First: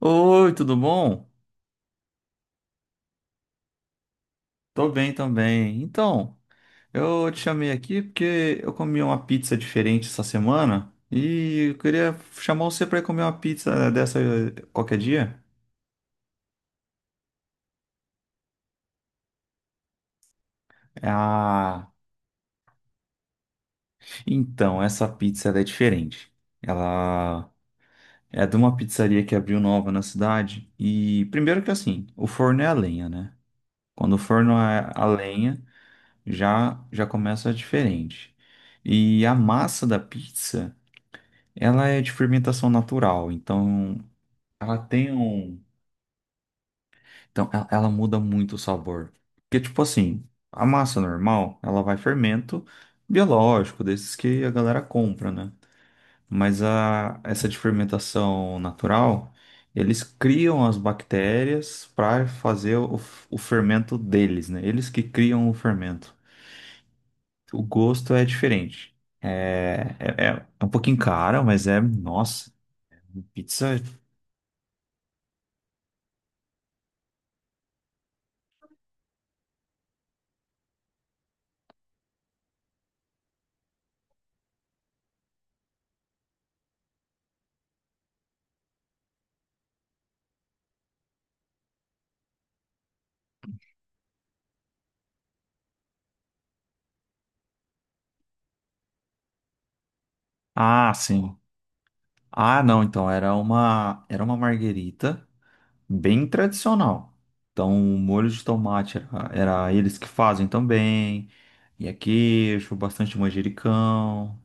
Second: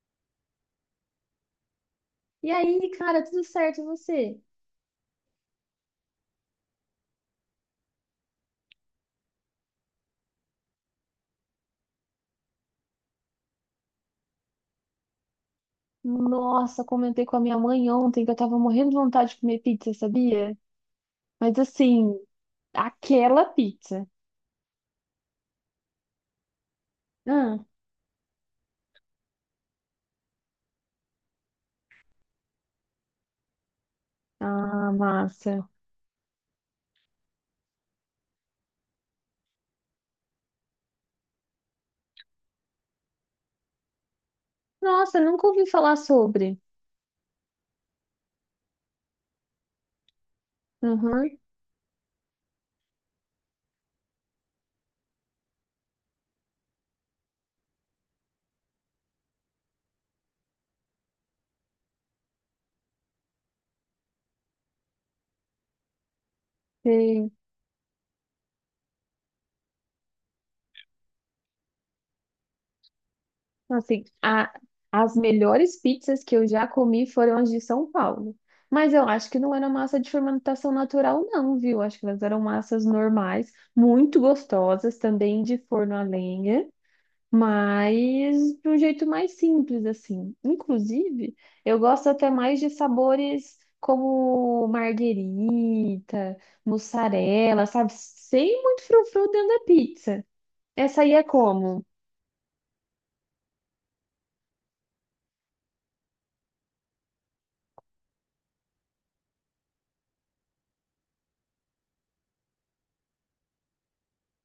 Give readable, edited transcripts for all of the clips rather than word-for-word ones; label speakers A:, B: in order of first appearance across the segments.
A: Oi, tudo bom?
B: E aí, cara, tudo certo, e você?
A: Tô bem também. Então, eu te chamei aqui porque eu comi uma pizza diferente essa semana e eu queria chamar você para comer uma pizza dessa qualquer dia.
B: Nossa, comentei com a minha mãe ontem que eu tava morrendo de vontade de comer pizza, sabia? Mas
A: Ah,
B: assim, aquela pizza.
A: então, essa pizza ela é diferente. Ela
B: Ah,
A: é de uma pizzaria que abriu nova na cidade e primeiro que assim, o forno é a lenha, né? Quando o forno é
B: ah,
A: a lenha,
B: massa.
A: já já começa diferente. E a massa da pizza ela é de fermentação natural, então ela tem
B: Nossa, nunca
A: um.
B: ouvi falar sobre.
A: Então ela muda muito o sabor. Porque, tipo assim, a massa
B: Uhum,
A: normal, ela vai fermento biológico, desses que a galera compra, né? Mas essa de fermentação natural, eles criam as bactérias para fazer o fermento deles, né? Eles que criam o fermento.
B: sei.
A: O gosto é diferente. É um pouquinho caro, mas é. Nossa, pizza.
B: Assim, as melhores pizzas que eu já comi foram as de São Paulo. Mas eu acho que não era massa de fermentação natural, não, viu? Acho que elas eram massas normais, muito gostosas, também de forno a lenha, mas de um jeito mais simples, assim. Inclusive, eu gosto até mais de sabores como marguerita, mussarela, sabe? Sem muito frufru dentro da pizza.
A: Ah,
B: Essa aí é
A: sim.
B: como?
A: Ah, não, então era uma marguerita bem tradicional. Então, o molho de tomate era eles que fazem também. E é queijo, bastante manjericão.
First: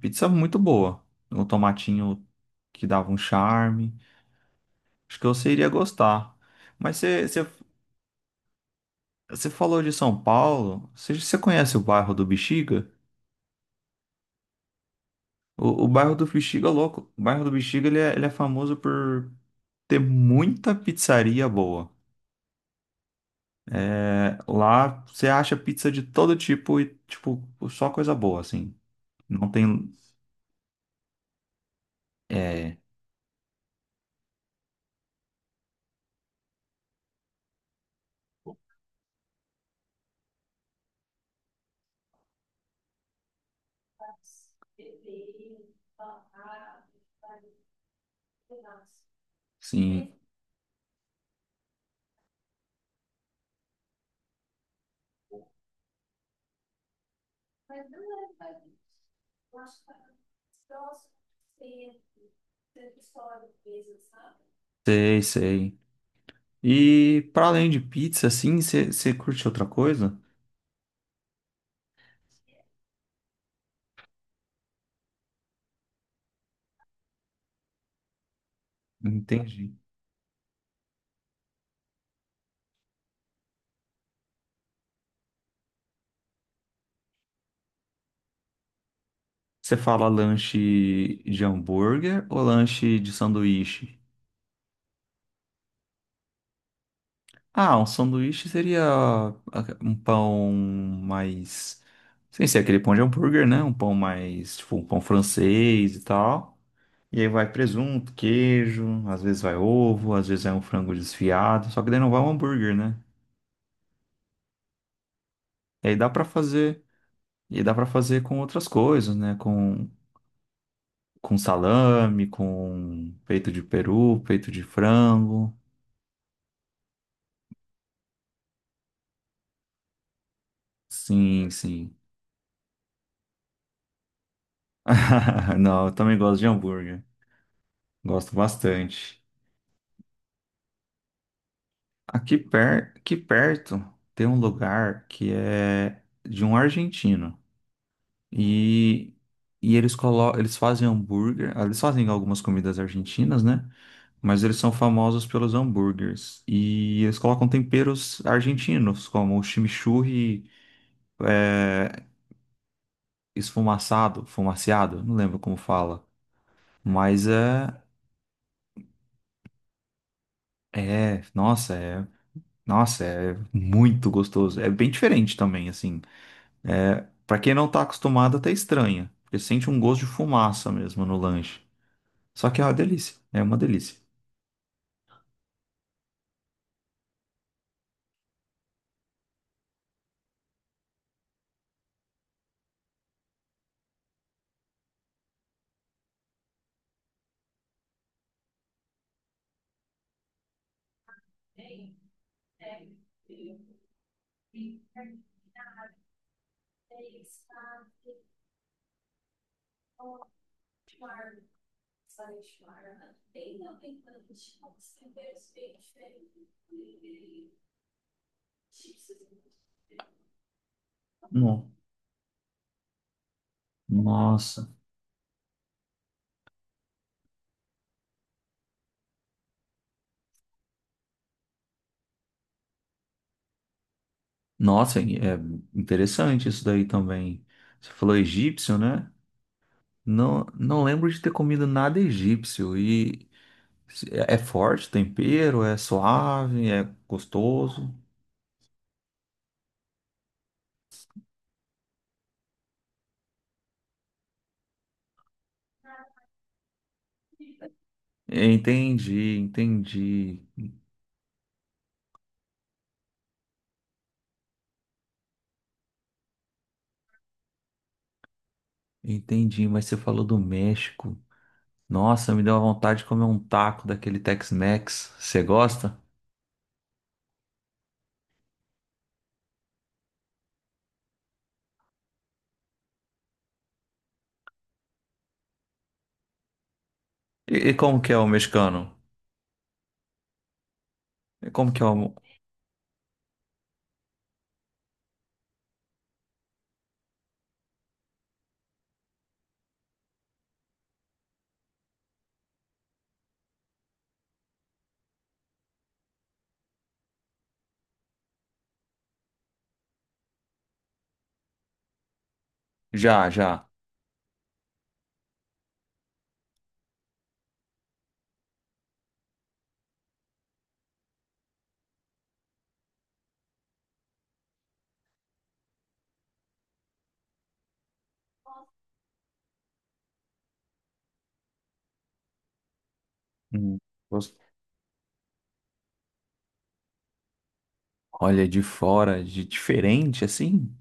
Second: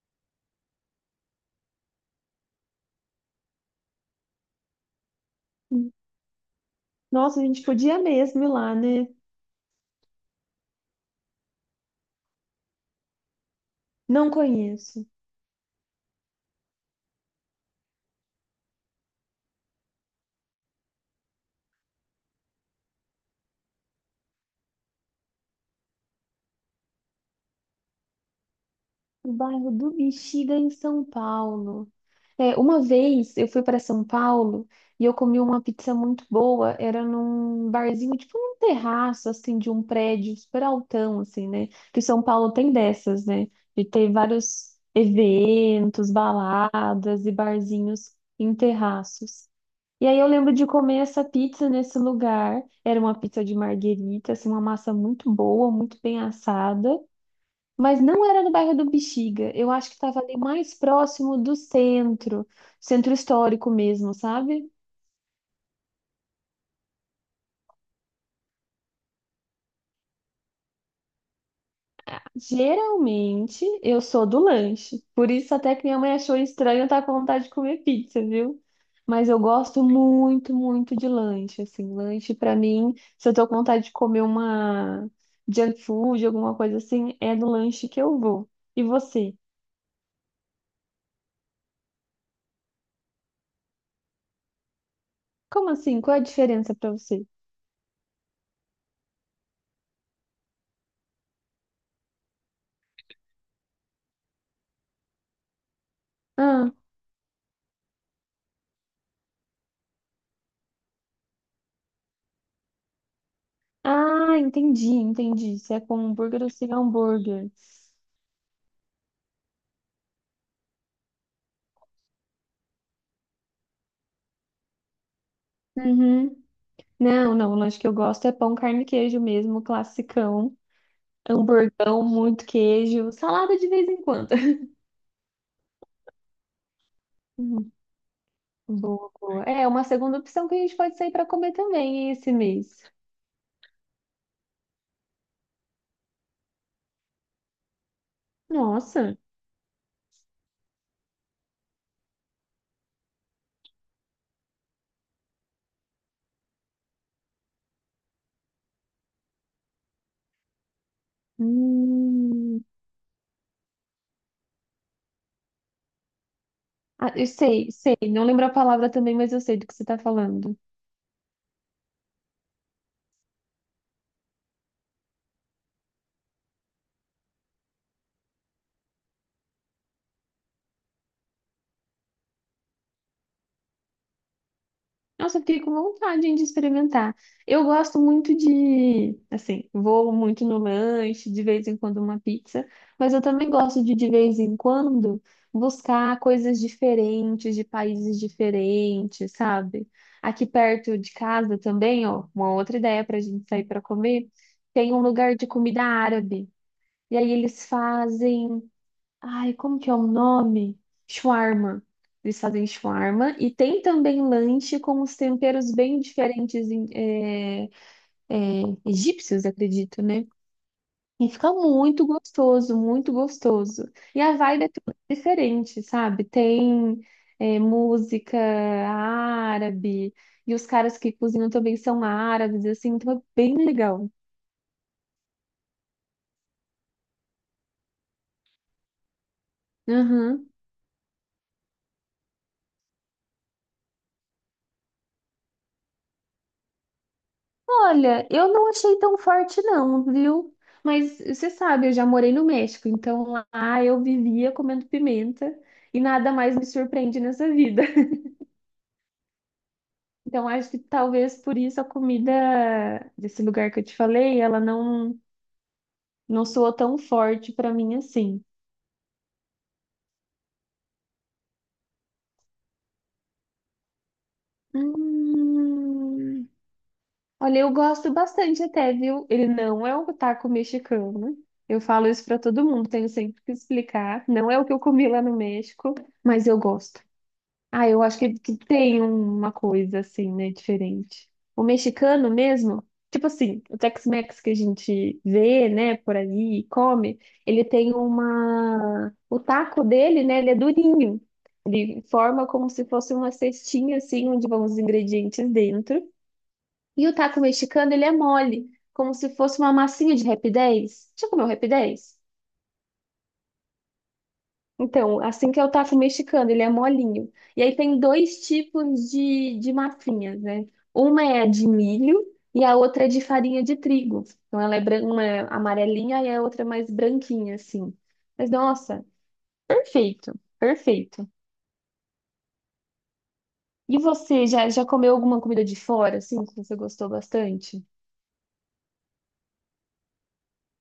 A: Pizza muito boa. Um tomatinho que dava um charme. Acho que você iria gostar. Mas
B: Nossa, a gente podia mesmo ir lá, né?
A: você falou de São Paulo. Você conhece o bairro do Bexiga?
B: Não conheço.
A: O bairro do Bexiga é louco. O bairro do Bexiga ele é famoso por ter muita pizzaria boa. É, lá você acha pizza de todo tipo e, tipo, só coisa boa, assim.
B: O
A: Não
B: bairro do
A: tem.
B: Bexiga, em São Paulo. É,
A: É,
B: uma vez eu fui para São Paulo e eu comi uma pizza muito boa. Era num barzinho, tipo num terraço, assim, de um prédio super altão, assim, né? Que São Paulo tem dessas, né? De ter vários eventos, baladas e barzinhos em terraços. E
A: sim.
B: aí eu lembro de comer essa pizza nesse lugar. Era uma pizza de marguerita, assim, uma massa muito boa, muito bem assada. Mas não era no bairro do Bexiga. Eu acho que estava ali mais próximo do centro, centro histórico mesmo, sabe?
A: Sei, sei. E para além de pizza, assim, você curte outra coisa?
B: Geralmente eu sou do lanche. Por isso até que minha mãe achou estranho eu estar com vontade de comer pizza, viu? Mas eu
A: Entendi.
B: gosto muito, muito de lanche, assim, lanche pra mim, se eu tô com vontade de comer uma junk food, alguma coisa assim, é no lanche que eu vou. E você?
A: Você fala lanche de hambúrguer ou lanche de sanduíche?
B: Como assim? Qual é a diferença pra você?
A: Ah, um sanduíche seria um pão mais. Sem ser aquele pão de hambúrguer, né? Um pão mais. Tipo, um pão francês e tal. E aí vai presunto, queijo, às vezes vai ovo, às vezes é um frango desfiado, só que daí não vai um hambúrguer, né?
B: Ah, entendi, entendi. Se é
A: E aí
B: com hambúrguer ou sem hambúrguer.
A: e dá para fazer com outras coisas, né? Com salame, com peito de peru, peito de frango.
B: Uhum. Não, não, o lanche que eu gosto é pão, carne e queijo mesmo, classicão.
A: Sim, sim.
B: Hamburgão, muito queijo, salada de vez em quando.
A: Não, eu também gosto de hambúrguer.
B: Hum.
A: Gosto
B: Boa,
A: bastante.
B: boa. É uma segunda opção que a gente pode sair para comer também hein, esse mês.
A: Aqui perto tem um lugar que é de um argentino. E,
B: Nossa.
A: eles colocam, eles fazem hambúrguer, eles fazem algumas comidas argentinas, né? Mas eles são famosos pelos hambúrgueres. E eles colocam temperos argentinos, como o chimichurri
B: Hum.
A: esfumaçado, fumaciado, não lembro como fala.
B: Ah, eu
A: Mas
B: sei, sei. Não lembro a palavra também, mas eu sei do que você está falando.
A: nossa, nossa, é muito gostoso. É bem diferente também, assim. É, para quem não tá acostumado, até estranha, porque sente um gosto de fumaça mesmo no lanche. Só que é uma delícia, é uma delícia.
B: Nossa, eu fiquei com vontade, hein, de experimentar. Eu gosto muito de, assim, vou muito no lanche, de vez em quando uma pizza, mas eu também gosto de, vez em quando, buscar coisas diferentes, de países diferentes, sabe? Aqui perto de casa também, ó, uma outra ideia pra gente sair pra comer, tem um lugar de comida árabe. E aí eles fazem... Ai, como que é o nome? Shawarma. Eles fazem shawarma e tem também lanche com os temperos bem diferentes é, egípcios, acredito, né? E fica
A: Não.
B: muito gostoso, muito gostoso. E a vibe é
A: Nossa.
B: toda diferente, sabe? Tem é, música árabe e os caras que cozinham também são árabes, assim, então é bem legal.
A: Nossa, é interessante isso daí também. Você falou egípcio, né? Não, não lembro de ter comido nada egípcio. E é forte o tempero, é suave, é gostoso.
B: Olha, eu não achei tão forte não, viu? Mas você sabe, eu já morei no México, então lá eu vivia comendo pimenta e nada mais me surpreende nessa vida.
A: Entendi, entendi,
B: Então acho que talvez por isso a comida desse lugar que eu te falei, ela não soou tão forte pra mim assim.
A: entendi. Mas você falou do México. Nossa, me deu a vontade de comer um taco daquele Tex-Mex. Você gosta?
B: Hum, olha, eu gosto bastante até, viu? Ele não é um taco mexicano. Eu falo isso pra todo mundo, tenho sempre que explicar. Não é o que eu comi lá no México, mas eu gosto.
A: E,
B: Ah,
A: como
B: eu
A: que é
B: acho
A: o
B: que
A: mexicano?
B: tem uma coisa assim, né, diferente.
A: E
B: O
A: como que é o...
B: mexicano mesmo, tipo assim, o Tex-Mex que a gente vê, né, por aí e come, ele tem uma... O taco dele, né, ele é durinho. Ele forma como se fosse uma cestinha, assim, onde vão os ingredientes dentro. E o taco mexicano, ele é mole, como se fosse uma massinha de Rap 10. Já comeu Rap 10?
A: Já, já.
B: Então, assim que é o taco mexicano, ele é molinho. E aí tem dois tipos de massinhas, né? Uma é a de milho e a outra é de farinha de trigo. Então, ela é uma é amarelinha e a outra é mais branquinha, assim. Mas, nossa, perfeito, perfeito.
A: Hum.
B: E você, já, já comeu alguma comida de fora, assim, que você gostou bastante?
A: Olha, de fora, de diferente, assim.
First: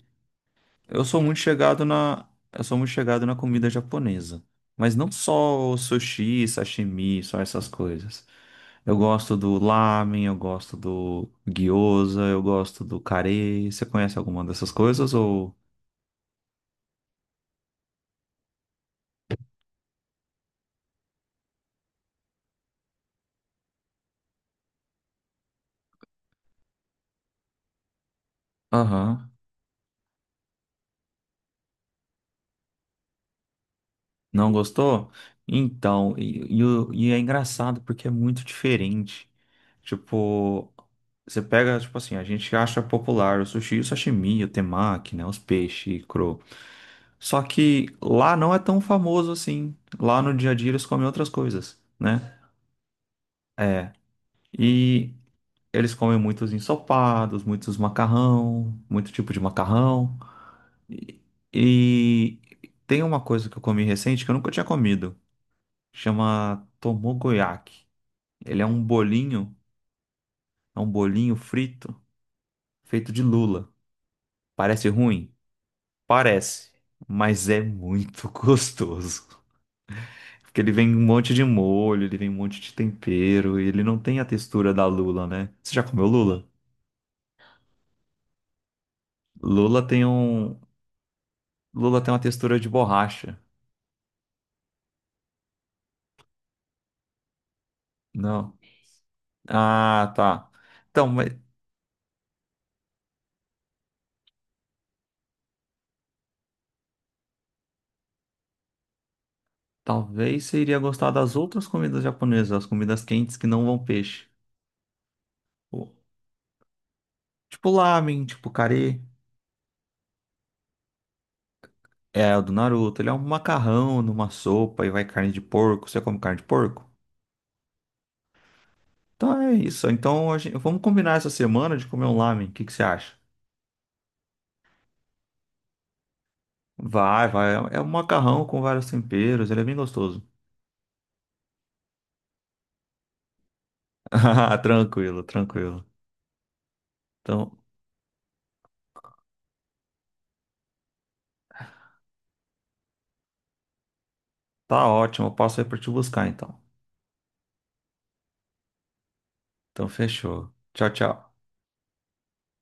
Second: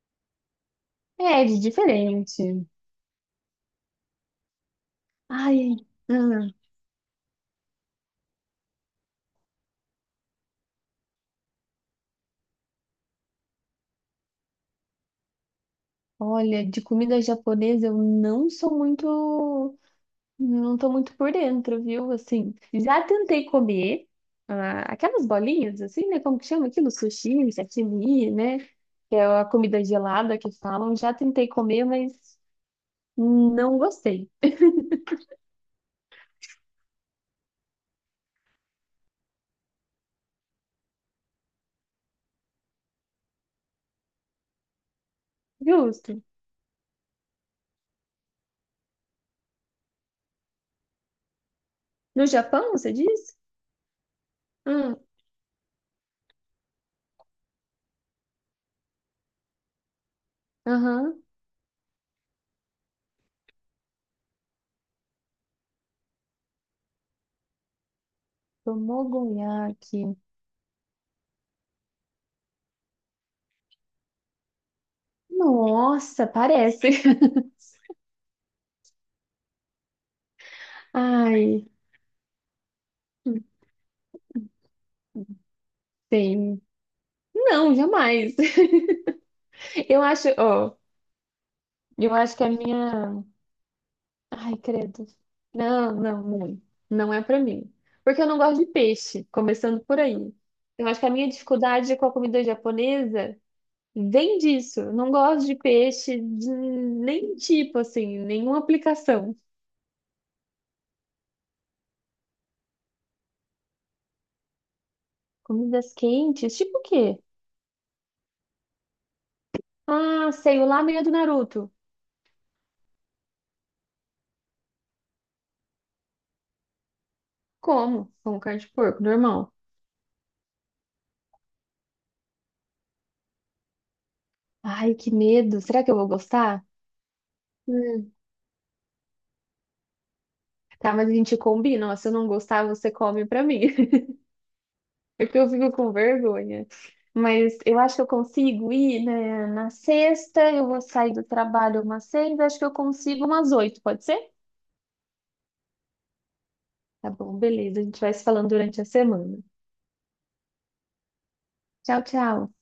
B: É, de
A: Eu
B: diferente.
A: sou muito chegado na comida japonesa, mas não só
B: Ai,
A: o sushi,
B: ah,
A: sashimi, só essas coisas. Eu gosto do lamen, eu gosto do gyoza, eu gosto do kare. Você conhece alguma dessas coisas ou?
B: olha, de comida japonesa eu não sou muito. Não tô muito por dentro, viu? Assim, já tentei comer ah, aquelas bolinhas, assim, né? Como que chama aquilo? Sushi, sashimi, né? Que é
A: Aham.
B: a comida gelada que falam. Já tentei comer, mas não gostei.
A: Não gostou? Então, e é engraçado porque é muito diferente. Tipo, você pega, tipo assim, a gente acha popular o sushi, o sashimi, o temaki, né? Os peixes
B: Justo.
A: cru. Só que lá não é tão famoso assim. Lá no dia a dia eles comem outras coisas,
B: No
A: né?
B: Japão, você diz?
A: É.
B: Hum.
A: E eles comem muitos ensopados, muitos macarrão, muito tipo de macarrão. E,
B: Aham.
A: e tem uma coisa que eu comi recente que eu nunca tinha comido. Chama Tomogoyaki. Ele
B: Tomogoyaki.
A: é um bolinho frito feito de lula. Parece ruim?
B: Nossa,
A: Parece,
B: parece.
A: mas é muito gostoso. Porque ele vem um monte de
B: Ai,
A: molho, ele vem um monte de tempero e ele não tem a textura da lula, né? Você já comeu lula?
B: tem. Não, jamais.
A: Lula
B: Eu
A: tem
B: acho,
A: um,
B: ó,
A: lula tem
B: eu
A: uma
B: acho que a
A: textura de
B: minha...
A: borracha.
B: Ai, credo. Não, não, não. Não é pra mim. Porque eu não
A: Não.
B: gosto de peixe, começando por
A: Ah,
B: aí.
A: tá.
B: Eu acho
A: Então,
B: que a minha
A: mas
B: dificuldade com a comida japonesa vem disso. Eu não gosto de peixe de nem tipo, assim, nenhuma aplicação.
A: talvez você iria gostar das outras comidas japonesas, as comidas quentes que não vão peixe. Tipo
B: Comidas quentes, tipo o quê?
A: tipo lamen, tipo carê.
B: Ah, sei, o lamen do Naruto.
A: É, o do Naruto. Ele é um macarrão numa sopa e vai carne de porco. Você come carne de porco?
B: Como? Como carne de porco,
A: Então
B: normal.
A: é isso. Então a gente- vamos combinar essa semana de comer um lamen. O que que você acha?
B: Ai, que medo. Será que eu vou gostar?
A: Vai, vai. É um
B: Hum.
A: macarrão com vários temperos. Ele é bem gostoso.
B: Tá, mas a gente combina. Ó, se eu não gostar, você come pra mim.
A: Ah, tranquilo,
B: É que eu fico
A: tranquilo.
B: com vergonha. Mas
A: Então
B: eu acho que eu consigo ir, né, na sexta, eu vou sair do trabalho umas seis, acho que eu consigo umas oito, pode ser?
A: tá ótimo. Eu passo aí pra te buscar então.
B: Tá bom, beleza. A gente vai se falando durante a semana.
A: Então fechou. Tchau, tchau.
B: Tchau, tchau.